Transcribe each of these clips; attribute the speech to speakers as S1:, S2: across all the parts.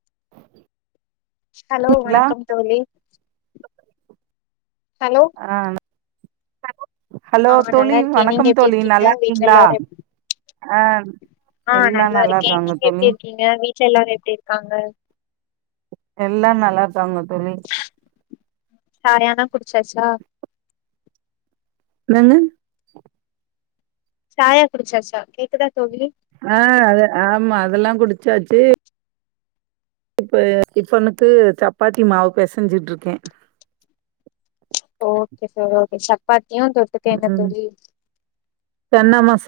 S1: [inaudible]
S2: Hello
S1: ங்களா
S2: வணக்கம் தோழி ஹலோ
S1: ஹலோ
S2: ஆ
S1: தோழி
S2: நல்லா இருக்கே நீங்க
S1: வணக்கம்
S2: எப்டி
S1: தோழி
S2: இருக்கீங்க?
S1: நல்லா
S2: வீட்ல
S1: இருக்கீங்களா
S2: எல்லாரு எப்
S1: ஆ
S2: ஆ
S1: எல்லா
S2: நல்லா இருக்கே
S1: இருக்காங்க
S2: நீங்க
S1: தோழி
S2: எப்டி இருக்கீங்க வீட்ல எல்லாரு எப்டி இருக்காங்க?
S1: எல்லா நல்லா இருக்காங்க தோழி.
S2: சாயால்லா குடிச்சாச்சா?
S1: என்னங்க?
S2: சாயா குடிச்சாச்சா? கேக்குதா தோழி?
S1: ஆ அது ஆமா அதெல்லாங் குடிச்சாச்சு. இப்ப டிஃபனுக்கு சப்பாத்தி மாவு பெசைஞ்சுட்ருக்கே.
S2: ஓகே தோழி ஓகே சப்பாத் தியு தொட்டுக்க என்ன
S1: ம்
S2: தோழி?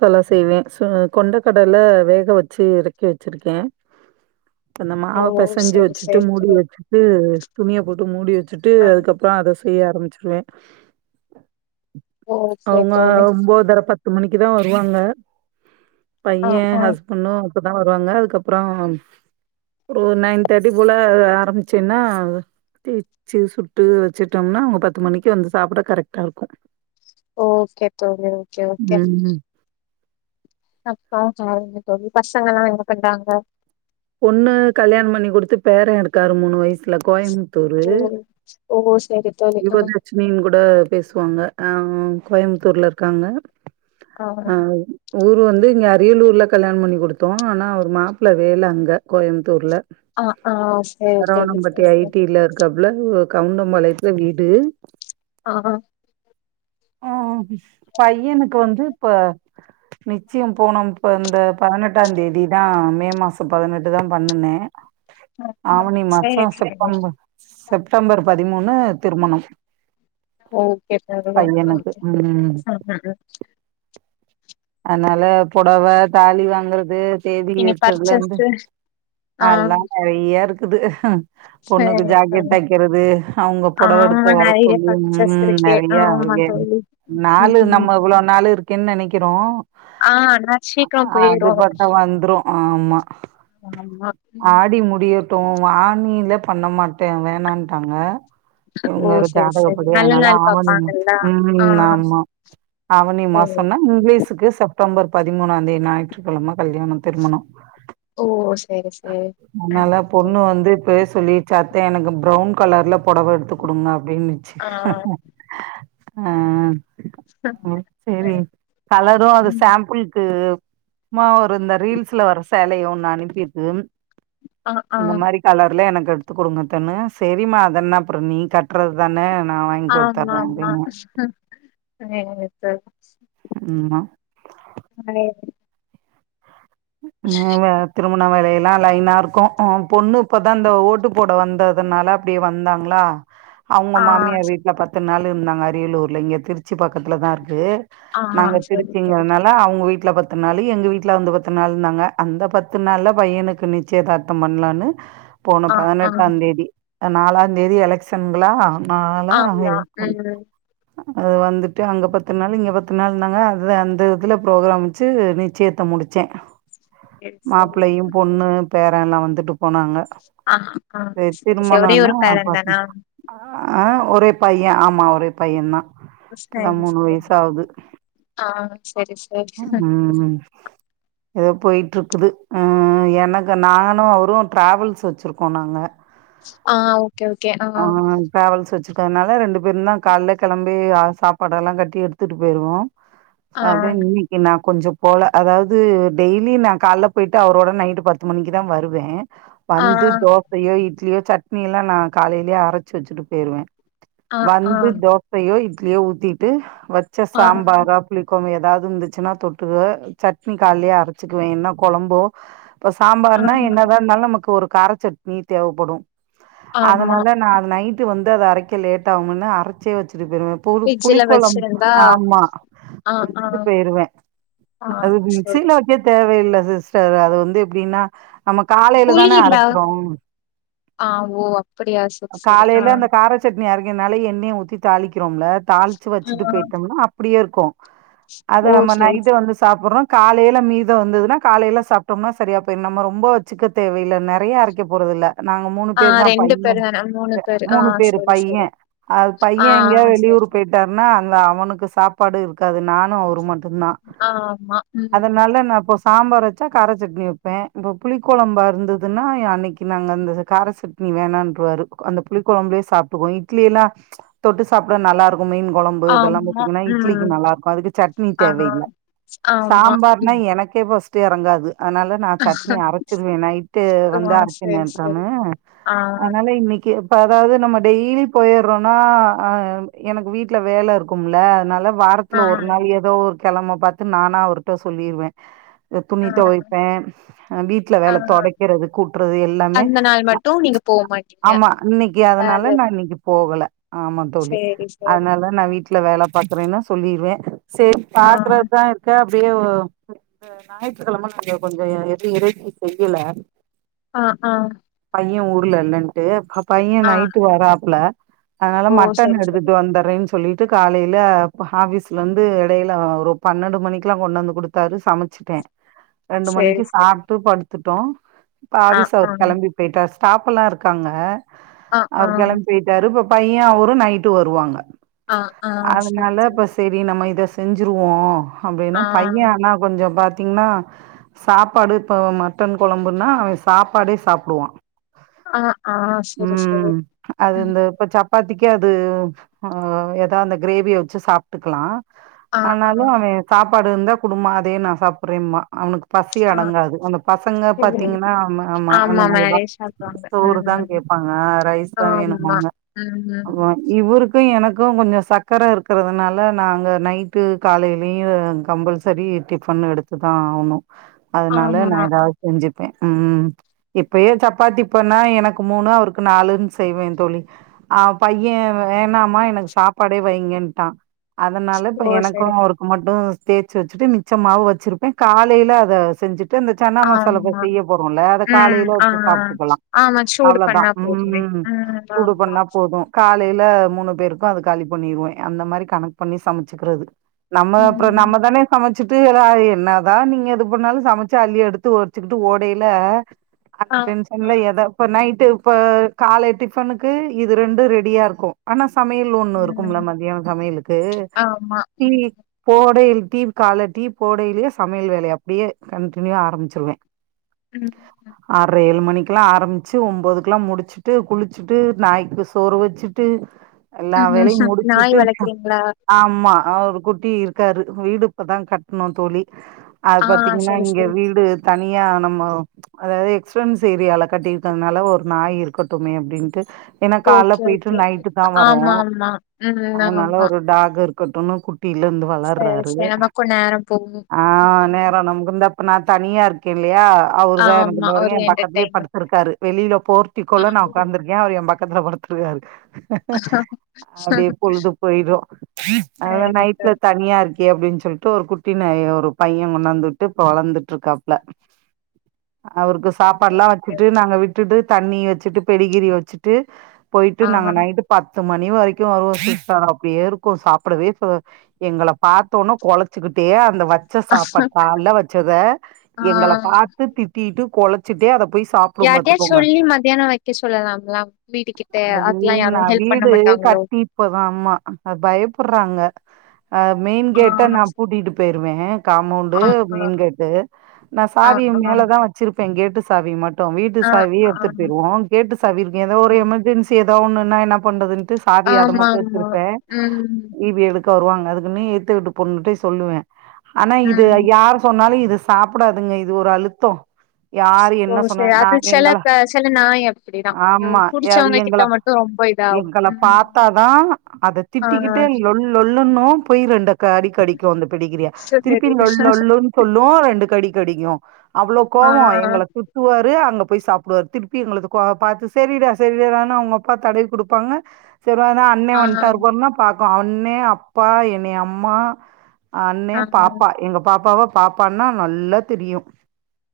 S1: லா செய்வே சு கொண்ட கடல வேக வச்சு இறக்கி வச்சிருக்கே. அந்த
S2: ஓ
S1: மாவ பெசஞ்சு
S2: செரி
S1: வச்சுட்டு
S2: செரி
S1: மூடி
S2: தோழி
S1: வச்சுட்டு துணிய போட்டு மூடி வச்சுட்டு
S2: ஆ
S1: அதுக்கப்புறோ அத செய்ய ஆரம்பி ச்சிருவே.
S2: ஓகே
S1: அவங்க
S2: தோழி
S1: ஒம்போதர பத் து மணிக்குதா வருவாங்க.
S2: ஆ
S1: பைய
S2: ஆ
S1: ஹஸ்பண்டு அப்பதா வருவாங்க. அதுக்கப்புறோ ஒரு நைன் தேர்ட்டி போல ஆரம்பிச்சேன்னா தேச்சு சுட்டு வச்சுட்டோம்னா அவங்க பத்து மணிக்கு வந்து சாப்பிட கரெக்டா இருக்கு.
S2: ஓகே தோழி ஓகே ஓகே
S1: ம்.
S2: அப்ப சேரிங்க தோழி பசங்க எல்லா என்ன பண்றாங்க?
S1: பொண்ணு கல்யாணம் பண்ணி குடுத்து பேரே இருக்காரு மூணு வயசு ல கோயமுத்தூரு.
S2: ஓ ஓ செரி தோழி ஆ
S1: தேவதர்ஷினினு கூட பேசுவாங்க ஆ ஆ கோயமுத்தூர்ல இருக்காங்க. ஆ ஊர் வந்து இங்க அரியலூர்ல கல்யாணோ பண்ணி குடுத்தோ ஆனா அவரு மாப்ள வேல அங் க கோயமுத்தூர்ல
S2: ஆ ஆ செரி தோழி
S1: சரவணம்பட்டி
S2: செரி
S1: ஐ
S2: செரி
S1: டி ல இருக்காப்ல இவ கவுண்டம்பாளையத்துல வீடு
S2: ஆ ஹா
S1: ம் ம் ம் பையனுக்கு வந்து இப்ப நிச்சயம் போன இப்ப இந்த பதினெட்டாந் தேதிதா மே மாசோ பதனெட்டுதா பண்ணுனே ஆவணி
S2: சரி
S1: மாசோ செப்டம்பர் செப்டம்பர் பதிமூணு திருமணம்
S2: ஓகே தோழி ஓகே
S1: பையனுக்கு
S2: ஓகே
S1: ம்
S2: ம்
S1: அதனால பொடவ தாலி வாங்கறது தேதி
S2: இனி
S1: வச்சதுல இருந்து
S2: பர்ச்சேஸ்ஸு ஆ
S1: எல்லா நெறையா இருக் குது ஆ பொண்ணுக்கு
S2: சரி
S1: ஜாக்கெட்
S2: தோழி
S1: தைக்கிறது அவங்க பொடவ
S2: ஆமா
S1: எடுக்க வர
S2: நெறைய
S1: சொல்லி
S2: பர்ச்சேஸ்
S1: நாங்க
S2: இருக்கு
S1: நெறைய
S2: ஆமா
S1: என்
S2: தோழி
S1: நாளு
S2: ம்
S1: நம்ம இவ்ளோ நாளு இருக்கேன்னு நெனைக் கிறோ
S2: ஆ ஆனா
S1: அ
S2: சீக்கிரோ
S1: ஆ
S2: போயிரு
S1: அதுபாட்டுக்கு வந்துரு ஆமா
S2: ஆமா
S1: ஆடி முடி யட்டு ஆனியில பண்ண மாட்டே வேணான்ட்டாங்க
S2: ஓ
S1: இவங்க இது
S2: சரி சரி
S1: ஜாதகப்படி
S2: நல்ல
S1: அதனால
S2: நாள்
S1: ஆவணிதா
S2: பாப்பாங்கல்ல ஆ
S1: ம் ஆமா ஆவணி
S2: சரி
S1: மாசன்ன ஸ்ஸுக்கு செப்டம்பர் பதிமூனாந் தேதி ஞாயிற்றுக்கிழம கல்யாணோ திருமணோ
S2: ஓ சரி சரி ஆ
S1: அதனால
S2: சரி
S1: பொண்ணு வந்து பேசு சொல்லிருச்சு அத்த எனக்கு பிரவுன் கலர்ல பொடவ எடுத்து குடுங்க அப்டின்னுச்சு.
S2: ஆ
S1: ஆ ம் செரி
S2: சரி
S1: கலரு அது
S2: ம்
S1: சாம்பிள்க்கு இது சும்மா ஒரு இந்த ரீல்ஸ்ல வர சேலைய ஒண்ணு அனுப்பிருக்கு
S2: ஆ ஆ
S1: இந்த மாரி கலர்ல எனக் கு எடுத்துக் குடுங்க அத்தைன்னு செரிம்மா அதென்ன அப்றோ நீ கட்றதுதானே
S2: ஆ நா நா செரிங்க தோழி
S1: ஆமா
S2: [unintelligible]
S1: ம் அதா திருமண வேலைகள் ல்லா லைனா இருக்கு ஆ பொண்ணு இப்பதா இந்த ஓட்டு போட வந்ததுனால அப்டியே வந்தாங்களா அவங்க
S2: ஆ ஆ
S1: மாமியார் வீட்ல பத்து நாளு இருந்தாங்க அரியலூர்ல இங்க திருச்சி பக்கத்துலதா இருக்கு.
S2: ஆ
S1: நாங்க
S2: சரி சரி
S1: திருச்சிங்கிறனால அவுங்க வீட் ட்ல பத்து நாளு எங்க வீட்ல வந்து பத் து நாள்னாங்க அந்த பத்து நாள்ல பையனுக்கு நிச்சயதார்த்தம் பண்லான்னு போன
S2: ஆ ஆ
S1: பதினெட்டாந் தேதி நாலாந்தேதி எலெக்ஷன்ங்ளா நாலா
S2: ஆமா ம்
S1: [unintelligible] அது வந் துட்டு அங்க பத்து நாள் இங்க பத் து நாள்னாங்க அத அந்த இதுல புரோக்ராம் வச்சு நிச்சயத்த முடு ச்சே
S2: சரி சரி
S1: மாப்ளையும் பொண்ணு பேரெல்லா வந்துட்டு போனாங்க
S2: ஆ ஆ
S1: தெ
S2: சரி சரி ஒரே
S1: திருமணொன்னா
S2: ஒரு பேரன்
S1: ப
S2: தானா
S1: ஆ ஒரே பைய ஆமா ஒ ரே பையந்தா இப்ப தா
S2: சரி
S1: மூணு
S2: சரி
S1: வயசு ஆவுது
S2: ஆ சரி சரி
S1: ம் எதோ போயிட்ருக்குது ம் எனக்கு நானு அவரு ட்ராவல்ஸ் வச்சுருக்கோ நாங்க
S2: ஆ ஓகே ஓகே ஆ
S1: சுருக்கனால ரெண்டு பேருந்தா கால்ல கெளம்பி ஆ சாப்பாடெல்லாங் கட்டி எடுத்துட்டு போயிருவோ
S2: ஆ
S1: தெ இன்னக்கி நா கொஞ்சப் போல அதாவ்து டெய்லி நா கால்ல போயிட்டு அவரோட நைட்டு பத்து மணிக்கு தா வருவே
S2: ஆ
S1: வந்து தோசையோ இட் லியோ சட்னியில்லா நா காலைலயே அரச்சு வச்சுட்டு போயிருவே
S2: ஆ ஆ
S1: வந்து தோசையோ இட் லியோ ஊத்திட்டு வச்ச
S2: ஆ
S1: சாம்பாரா புளிக்கொழம்ப இ ருந்துச்சுனா தொட்டுக்குவ சட்னி கால்லியே அரச்சுக்குவே என்ன கொழம்போ இப்ப
S2: ஆ
S1: சாம்பார்னா என்னதா இருந்தாலு நமக்கு ஒரு காரச்சட்னி தேவப்படு
S2: ஆமா
S1: அதனால்தா நா அது நைட்டு வந் து அத அரைக்க லேட்டாவுமுன்னு அரச்சே வச் சுட்டு போயிருவே இப்ப ஒரு
S2: ஃப்ரிட்ஜ்ல
S1: புளிக்கொழம்
S2: வச்சிருந்தா
S1: ஆமா
S2: ஆ ஆ
S1: வச் சுருவே
S2: ஆ
S1: அது
S2: சரி
S1: மிக்சில வக்க
S2: சரி
S1: தேவயில்ல சி சிஸ்டர் அது வந்து எப்டினா நாம காலேல தான
S2: புளியிலா
S1: அரைக்கிறோ
S2: ஆ ஓ அப்படியா சரி சரி ஆ
S1: காலேல அந்த காரச்சட்னி அரைக்குறதுனால எண்ணய ஊத்தி தாளிக்கிறோம்ல தாளிச்சு
S2: ஆ
S1: வச்சுட்டு போயிட்டோம்னா அப்டியே இரு இருக்கும் [unintelligible] அத
S2: ஓ
S1: நம்ம
S2: சரி
S1: நைட்டு
S2: சரி
S1: வந்து சாப்புறோ காலேல மீத வந்ததுனா காலேல சாப்டோம்னா சரியா போயிடு நம்ம ரொம்ப வச்சுக்க தேவயில்ல நெறயா அரைக்க போறது இல்ல நாங்க மூனு
S2: ஆ
S1: பேரு தா
S2: ரெண்டு
S1: பைய
S2: பேரு தான மூணு பேரு ஆ
S1: மூனு பேரு
S2: சரி
S1: பைய
S2: சரி
S1: அது
S2: ஆ
S1: பைய எங்கேயாவது
S2: சரி
S1: வெளியூர்
S2: சரி
S1: போயிட்டாருனா அங்க அவனுக்கு சாப்ப சாப்பாடு இருக்காது நானு அவ [unintelligible] சொன்னா
S2: ஆமா ம்
S1: அதனால நா சாம்பார் வெச்சா கார சட்னி வெப்பே இப்போ புளிக்குழம்பா இருந்ததுனா எ அன்னைக்கு நாங்க அந்த கார சட்னி வேணான்றுவாரு அந்த புளி குழம்புலே சாப்டுக்குவோ இட்லி எல்லா தொட்டு சாப்டா நல்லாருக்கு மீன் கொழம்பு இதெலா
S2: ஆமா
S1: பாத்தீங்னா இட்லிக்கு
S2: ம்
S1: நல்லா இருக்கு அதுக்கு சட்னி
S2: ஆ
S1: தேவையில்ல
S2: ஆமா
S1: சாம்பார்னா எனக்கே பஸ்டு எறங்காது அதனால நா சட்னி அரச்சிருவே நைட்டு
S2: ஆ
S1: வந்து அரச்ச
S2: சரி சரி
S1: நேட்டான
S2: ஆ
S1: அதனால இன்னைக்கு இப்ப அதாவது நம்ம டெய்லி போயிறனா எனக்கு வீட்ல வேல இருக்கும்ல அதனால
S2: ஆ
S1: வாரத்ல ஒரு நாள் எடுத்துக்லா ஒரு கெழம பாத்து நானா அவர்கிட்ட சொல்லிருவே துணி
S2: ஆ
S1: தொவைப்பே வீட்ல
S2: ஆ
S1: வேல தொடைக்குறது கூட்றது எல்லாமே
S2: அந்த நாள் மட்டு நீங்க போ மாட்டீங்க
S1: ஆமா இன்னைக்கு
S2: வேல
S1: அதனால நா
S2: இருக்கு
S1: இன்னைக்கு போகல ஆமாந்தோழி
S2: சேரி சேரி
S1: அதனால நா வீட்ல வேல பத்தலேனா சொல்லிருவே சேரி
S2: ஆ
S1: பாக்குறதுதா இருக்கா எப்டியு இந்த ஞாயிற்றுக்கிழம நாங்க கொஞ்ச எதுவு இறைச்சி செய்யல
S2: ஆ ஆ
S1: பைய ஊர்ல இல்லேண்டு பைய
S2: ஆ
S1: நைட்டு வராப்ல அதனால
S2: ஓ
S1: மட்டன்
S2: சரி சரி
S1: எடுத்துட்டு வந்தறேனு சொல்லிட்டு காலையில ஆபீஸ்ல இருந்து ந்து இடையில ஒரு பன்னெண்டு மணிக்கு எல்லாம் கொண்டு வந்து கொடுத்தாரு சமச்சுட்டேன் ரெண்டு
S2: சரி
S1: மணிக்கு
S2: சரி
S1: சாப்பிட்டு த்துட்டோம்
S2: ஆ
S1: ஆபீஸ்
S2: ஆ
S1: அவரு கெளம்பி போயிட்டாரு ஸ்டாப்பெல்லாம் இருக்காங்க
S2: ஆ ஆ
S1: அவர் கெளம்பி போய்ட்டாரு பையன் அவரும் நைட்டு வருவாங்க
S2: ஆ ஆ சரி
S1: அதுனால
S2: சரி
S1: இப்ப செரி நம்ம இ த செஞ்சுருவோ அப்டின்னு
S2: ஆ
S1: பைய ஆனா கொஞ்ச பாத் திங்னா சாப்பாடு இப்ப மட்டன் கொழம்புன்னா அவெ சாப்பாடே சாப்டுவா
S2: அ ஆ செரி செரி ம்
S1: கது அ எதா அந்த கிரேவிய வச்சு சாப்டுக்கலா
S2: ஆ ஆ
S1: ஆனாலும் அவெ சாப் பாடு இருந்தா குடும்மா அதே நா சாப்புர்றேம்பா அவனுக்கு பசி
S2: ஆ
S1: அடங்காது அந்த பசங்க
S2: சரி
S1: பாத்தீங்கன்னா ஆமா ஆமா அந்த மாரிதா
S2: மேரேஜ் ஆக்குவாங்க
S1: சோறு தா
S2: ம்
S1: கேப்பாங்க ரைஸ் தா
S2: ஆமா
S1: வேணும்பாங்க அவ
S2: ம்
S1: இவருக்கு எனக் கு கொஞ்ச சக்கர இருக்குறதுனால நாங்க நைட்டு காலைலயு கம்பல்சரி டிஃபன் எடுத்து தா ஆவுணு அதனால
S2: ஆமா
S1: நா எதாவு செஞ்சுப்பே ம் இப்பயெ சப்பாத்தி பண்ணா எனக்கு மூணு அவருக்கு நாலுன் செய்வே தோழி ஆ பைய வேணாமா எனக்கு சாப்பாடே வைங்கன்ட்டா அதனால இப்ப
S2: ஓ!
S1: எனக்கு
S2: சரி.
S1: அவருக்கு மட்டு தேச்சு வச்சுட்டு மிச்ச மாவ வச்சுருப்பே காலைல அத செஞ்சு ட்டு‌ அந்த சன்னா மசாலா இப்ப
S2: ஆமா.
S1: செய்ய போறோல்ல அத
S2: ம்.
S1: காலைல
S2: ஆ.
S1: வச்சு சாப்டுக்கலா
S2: ஆமா. சூடு
S1: அவ்ளதா
S2: பண்ணா
S1: ம்
S2: போதுமே.
S1: ம் சூடு
S2: ஆமா.
S1: பண்ணா போது காலைல் ல மூணு பேருக்கு அது காலி பண்ணிருவே அந்த மாரி கணக் பண்ணி சம ச்சுக்றது நம்ம அப்றொ
S2: ம்.
S1: நம்ம தானே சம ச்சுட்டு எரா என்னாதா நீங்க எது பண்ணாலு சமச்சு அள்ளி எடுத்து ஒரிச்சுக்கிட்டு ஓடையில அந்த
S2: ஆமா.
S1: டென்ஷன்ல எத இப்ப நை ட்டு இப்ப காலை டிஃபனுக்கு இது ரெண்டு ரெடியா இருக்கு ஆனா சமையல் ஒன்னு இருக்கும்ல
S2: ம்.
S1: மத்தியொ சமையலுக்கு
S2: ஆமா.
S1: டீ போடையில் டீ கால டீ போடைலயே சமையல் வேலைய அப்டியே கன்டினியா ஆரம்பிச்சிருவே
S2: ம்.
S1: ஆர்ற‌ ஏழு மணி க்லா ஆரம்பிச்சு ஒம்போதுக்லா முடுச்சுட்டு குளிச்சுட்டு நாய்க்கு சோறு வச்சுட்டு எல்லா
S2: ம்.
S1: வேலையும்
S2: ம். நாய்
S1: முடுச்சுட்டு
S2: வளர்க்குறீங்களா?
S1: ஆமா அ ஒரு குட்டி இருக்காரு வீடு இப்பதா கட்ணோ தோழி அது
S2: ஆ
S1: பாத்தீங்கன்னா
S2: சரி,
S1: இங்க
S2: சரி.
S1: வீடு தனியா நம்ம அதாது எக்ஸ்பன்ஸ் ஏரியால கட்டிருக்கதுனால ஒரு நாய் இருக்கட்டுமே அப்டின்ட்டு என்னா கால்ல
S2: ஓகே,
S1: போயிட்டு
S2: ஓகே.
S1: நைட்டு தா வரோ
S2: ஆமாமா. ம்.
S1: அதுனால
S2: ஆமா.
S1: ஒரு டாக் இருக் கத்தன கு [inaudible] குட்டில இருந்து
S2: சரி,
S1: வளர்றாரு
S2: சரி. நமக்கும் நேரம் போகும்.
S1: ஆஹ
S2: ம்.
S1: நேரம் நமக்கு இப்ப நான் தனியா இருக்கேன் இல்லையா அவர் தான் எனக்கு
S2: ஆமா.
S1: இந்த
S2: ஒரு
S1: வரையும் என் பக்கத்து
S2: என்டர்டெயின்மென்ட்.
S1: படுத்திருக்காரு வெளியில
S2: ஆ.
S1: போரட்டள்ள நான் உகாந்துருக்கேன் அவர் என் பக்கம் கத்தல பத்துருக்காரு அடியே பொழுது போயிடும் அத
S2: சரி,
S1: நைட்ல
S2: சரி.
S1: தனியா இருக்கே அப்படின்னு சொல்லிட்டு ஒரு குட்டின ஒரு பையன் கொண்டாந்துட்டு இப்ப வளர்ந்துட்டு இருக்காப்ல அவருக்கு சாப்பாடு எல்லாம்
S2: ஓகே.
S1: வச்சிட்டு நாங்க விட்டுட்டு தண்ணி வச்சுட்டு பெடிகிரி வச்சுட்டு போயிட்டு
S2: ஆ.
S1: நாங்க நைட்டு ப மணி வரைக்கும் அப்படியே இரு சாப்பிடவே எங்களை பார்த்தோன கொலைச்சுக்கிட்டே அந்த வச்ச சாப்பாடுல்ல கால்ல வச்சதை எங்களை
S2: ஆ.
S1: பார்த்த திட்டிட்டு குழச்சுட்டட்டு அதை போய் சாப்டு
S2: யாரிட்டையா
S1: பாத்துக்கோங்க
S2: சொல்லி மத்தியானம் வைக்க சொல்லலாம்லாம் வீட்டு கிட்ட
S1: அது
S2: அததுெல்லாம்
S1: நா
S2: யாரும் ஹெல்ப் பண்ண
S1: வீடு
S2: மாட்டாங்களோ
S1: பயப்ராங்க போடுறாங்க அஹ் மெயின்
S2: ஆ
S1: கேட்டை நான்
S2: சரி.
S1: பட்டிட்டு போயிருவேன் காம்பௌண்டு
S2: ஆ ஆ
S1: மெயின் கேட்டு நான்
S2: ஆ
S1: சாவி மேலதான் வச்சிருக்கேன் கேட்டு சாவிமட்டும் வீட்டு
S2: ஆ ஆ
S1: சாவி எடுத்துட்டுயவம் கேட்டு சாவி இருக்க ஏ ஒரு
S2: ஆ
S1: எமர்ஜென்சி எ ஒண்ணு என்ன என்ன பண்றதுன்ன சாதி அதை மட்டும் வச்சிருப்பேன்
S2: உம்
S1: வருவங்க அதுக்குன்னு ஏத்துக்கிட்டு போண்ணிட்டே சொல்லுவே ஆனா இது
S2: ம்
S1: யார் சொன்னாலும் இது சாப்பிடாதுங்க இது ஒரு அழுத்தம் யாரு
S2: ஓ
S1: என்ன சொன்ன
S2: சரி
S1: நா
S2: அது சில
S1: எங்கள
S2: ப சில நாய் அப்டிதா ம்
S1: ஆமா
S2: புடிச்சவங்க கிட்ட
S1: எங்கள
S2: மட்டு ரொம்ப இதாகு
S1: எங்கள
S2: ம்
S1: பாரத்தாதான அதது
S2: ஆ
S1: திட்டிக்கிட்டே ளொல் ளொல்லன்னு போய் ரெண்டு கடி கடிக்கும் அந்த பெடிகிறிய
S2: சரி
S1: திருப்பி ளொல் ளொல்லன்னு சொல்லு ரெண்டு கடிக்கடிக்கு அவ்வளோ
S2: ஆ
S1: கோபம் எங்களை சுத்துவாரு அங்க போய் சாப்பிடுவாரு திருப்பி எங்களுக்கு பாார்த்து சரிடா சரிடடான்னு அவங்க அப்பா தடவி கொடுப்பாங்க சரி அண்ண
S2: ஆ
S1: வந்துட்டாரு அம்மா பாக்கு அண்ணா அப்பா என்னைய அம்மா அண்ணே
S2: ஆ
S1: பாப்பா எங்க பாப்பாவ பாப்பான்னா நல்லா தெரியு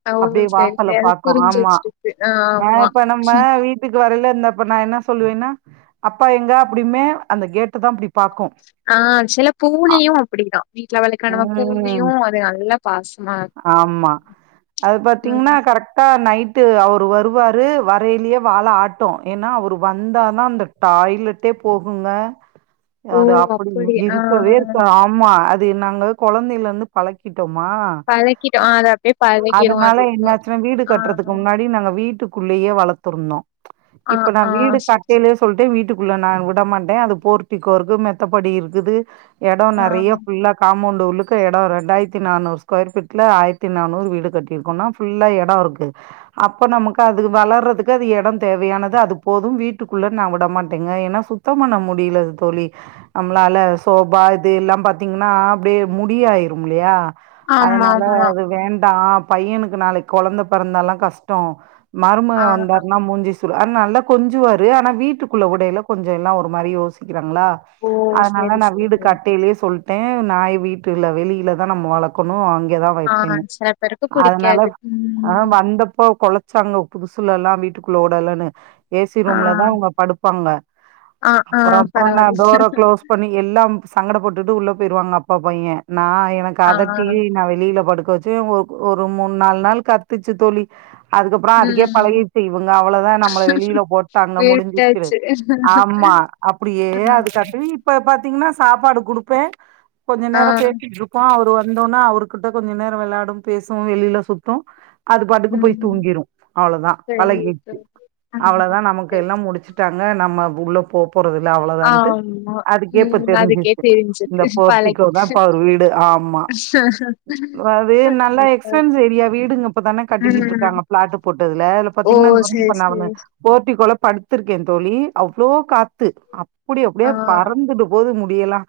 S2: ஓ
S1: அப்பிடியே
S2: சரி
S1: வாசல
S2: சரி அது
S1: பாக்கு
S2: புரிஞ்சு
S1: ஆமா
S2: வச்சிருக்கு ஆ,
S1: ஆஹ இப்ப நம்ம
S2: ஆமா
S1: வீட்டுக்கு வரயில இருந்தப்ப நா என்ன சொல்லுன்னா அப்பா எங்க அப்படினு அந்த கேட்டு தான் அப்படி
S2: ஆஹ சில பூனையு அப்பிடிதா வீட்டுல வளக்கர நம்ம
S1: ம்
S2: பூனியு அது நல்ல பாசமா இருக்கு
S1: ஆமா
S2: உம்
S1: அவர் வருவாரு வரயிலேயே வாழ ஆட்டோ ஏன்னா அவர் வந்தா தா அந்த டாய்லட்டே போகு [unintelligible]
S2: ஓ
S1: அது அப்பிடி
S2: அப்படி ஆ
S1: இருக்கவே இருக்க ஆமா அது நாங்க குழந்தையில இருந்து பழகிட்டு
S2: பழக்கிட்டோ ஆ அது அப்டியே பழகிரு
S1: அதனால
S2: அதுக்கு
S1: என்னாச்சினா வீடு
S2: ஆ
S1: கட்டுறதுக்கு முன்னாடி நாங்க வீட்டு குள்ளேயே வளர்த்துருனு
S2: ஆ
S1: இப்ப நா
S2: ஆ
S1: வீடு
S2: சரி சரி
S1: கட்டயில சொல்லிட்டே வீட்டுக்குள்ள நா கூட விட மாட்டே அது போர்த்திகொருக்கு மெத்தப்படி இருந்தது இட
S2: ஆ
S1: நறைய புல்லா காமோண்ட் உள்ளகோ எடோ இருந்த இரண்டாயிரத்து நானூறு ஸ்கோயர் பிட்டுல ஆயிரத்தி நானூறு வீடுக்கட்டி இருக்கோனா புள்ளா எடோ இருக்கு அப்போ நமக்கு அதுங்க வளர்றதுக்கு எடம் தேவையானது அது போதும் வீட்டுள்ள நா உடமடோங்க ஏன்னா சுத்தமண்ண முடியல தோழி நம்மளால சோபா இது எல்லா பாத்தீங்கன்னா அப்புடியே முடியாயிரு இல்லயா
S2: ஆமா
S1: அதனால
S2: ஆமா
S1: அது வேண்டா பையனுக்கு நாளைக்கு குழந்த பிறந்தாலா கஷ்ட மரும
S2: ஆ
S1: வந்தாருன்னா மூஞ்சு அதன நல்ல கொஞ்சம்ரு ஆனா வீட்டுக்குள்ள உடையில கொஞ்சம் எல்லா ஒரு மாரி யோசிக்க இருக்காங்களா
S2: ஓ
S1: அதனால
S2: சரி
S1: நா வீடு
S2: சரி
S1: கட்டையிலே சொல்லி நாய் வீட்டுல வெளியில தா நம்ம வளர்க்கணு அங்க இங்க தா
S2: ஆ
S1: வைப்பே
S2: சில பேருக்கு
S1: அதனால
S2: புடிக்காது
S1: ஆ
S2: ம்
S1: வந்தப்போ குளச் தங்கோ புதுசுல்ல எல்லாம் வீட்டுக்குள்ள ஓடலன்னு ஏசி
S2: ஆ
S1: ரூம்ல தா அவுங்க படுப்பாங்க
S2: ஆ ஆ
S1: அப்புற அப்புற நா
S2: பரவால்ல
S1: டோர குளோஸ் பண்ண எல்லா சங்கட போட்டுட்டு உள்ள போயிருவாங்க அப்பா பைய நா எனக்கு
S2: ஆ
S1: அதட்டி நா வெளியில படுக்க வச்சு ஒரு ஒரு மூண் நாலு நாள் கத்துச்சி தோழி அதுக்கப்புறம் அதுக்கே
S2: ம்
S1: பழகிச்சி இவங்க அவ்வளோ தான் நம்மள வெளியில போட்டாங்க முடிஞ்சிச்சி
S2: விட்டாச்சு
S1: ஆமா அப்பிடியே
S2: ஆ
S1: அதுக்கிட்டு இப்ப பாத்தீங்கின்னா சாப்பாடு குடுப்பே கொஞ்ச
S2: ஆ
S1: நேர பேசிட்டு இருக்கோ அவரு இருந்தோன்னா அவர்கிட்ட கொஞ்ச நேர விளையாடு பேசும் வெளியில சுத்து அது பாட்டுக்கு போய்
S2: ம்
S1: தூங்கிரு அவ்ளோதா
S2: சரி
S1: பழகிடு
S2: சரி ம்
S1: அவ்ளோதா நமக்கு
S2: சரி
S1: எல்லாம் முடிச்சுட்டா நா நம்ம உள்ள போ போறது இல்ல அவ்ளோதான்ட்டு
S2: ஆமா
S1: அதுக்கேப்ப
S2: ம் அதுக்கே
S1: தெரிஞ்சிச்சு இந்த
S2: தெரிஞ்சது
S1: போர்டிக்கோ தா
S2: பழகிட்டு
S1: இப்ப அவுரு வீடு ஆமா அது நல்லா எக்ஸ்பன்ஸ் ஏரியா வீடுங்க இப்பதானே கட்டிக்கிட்டு
S2: ம்
S1: இருக்காங்க பிளாட்டு் போட்டதுல இல
S2: ஓ
S1: பாத்தீங்கின்னா வ
S2: சேரி
S1: இ நா
S2: சேரி
S1: போர்டிக்கோல படுத்திருக்கே தோழி அவ்ளோ காத்து அப்புடி
S2: ஆ
S1: அப்பிடியே பறந்துட்டு போது முடி அப்படியெல்லாம்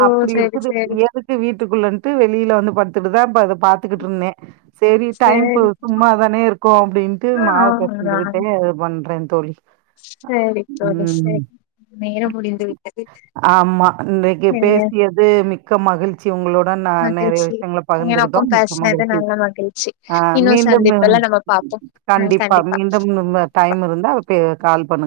S2: ஓ
S1: அப்படி
S2: சேரி
S1: இருக்குது
S2: சேரி
S1: ஏதுக்கு வீட்டுக்குள்ளன்ட்டு வெளியில வந்து இப்படி தான் பாத்துக்கிட்டு இருந்தேன் சரி
S2: சேரி
S1: டைம்பாஸ் சும்மா தானே இருக்கோ அப்படின்ட்டு
S2: ஆ
S1: மாவு பேசன்ஜிகிட்டே இது பண்றேன் தோலி
S2: [unintelligible] சரி போ சரி நேர முடிந்து விட்டாது
S1: ஆமா இன்னைக்கு
S2: சரியா
S1: பேசியது மிக்க மகிழ்ச்சி உங்களோட ந நிறைய விஷயங்க பகிர்ந்துகிட்டோம்
S2: எனக்கும்
S1: முக்க
S2: பேசுனது
S1: மகிழ்ச்சி
S2: நல்ல மகிழ்ச்சி
S1: ஆஹ்
S2: இன்னும்
S1: மீண்டும்
S2: சந்திப்புல நம்ம பாப்போம் ம்
S1: கண்டிப்பாக
S2: கண்டிப்பா ப
S1: மீண்டும் டைம் இருந்தா கால் பண்ணுங்க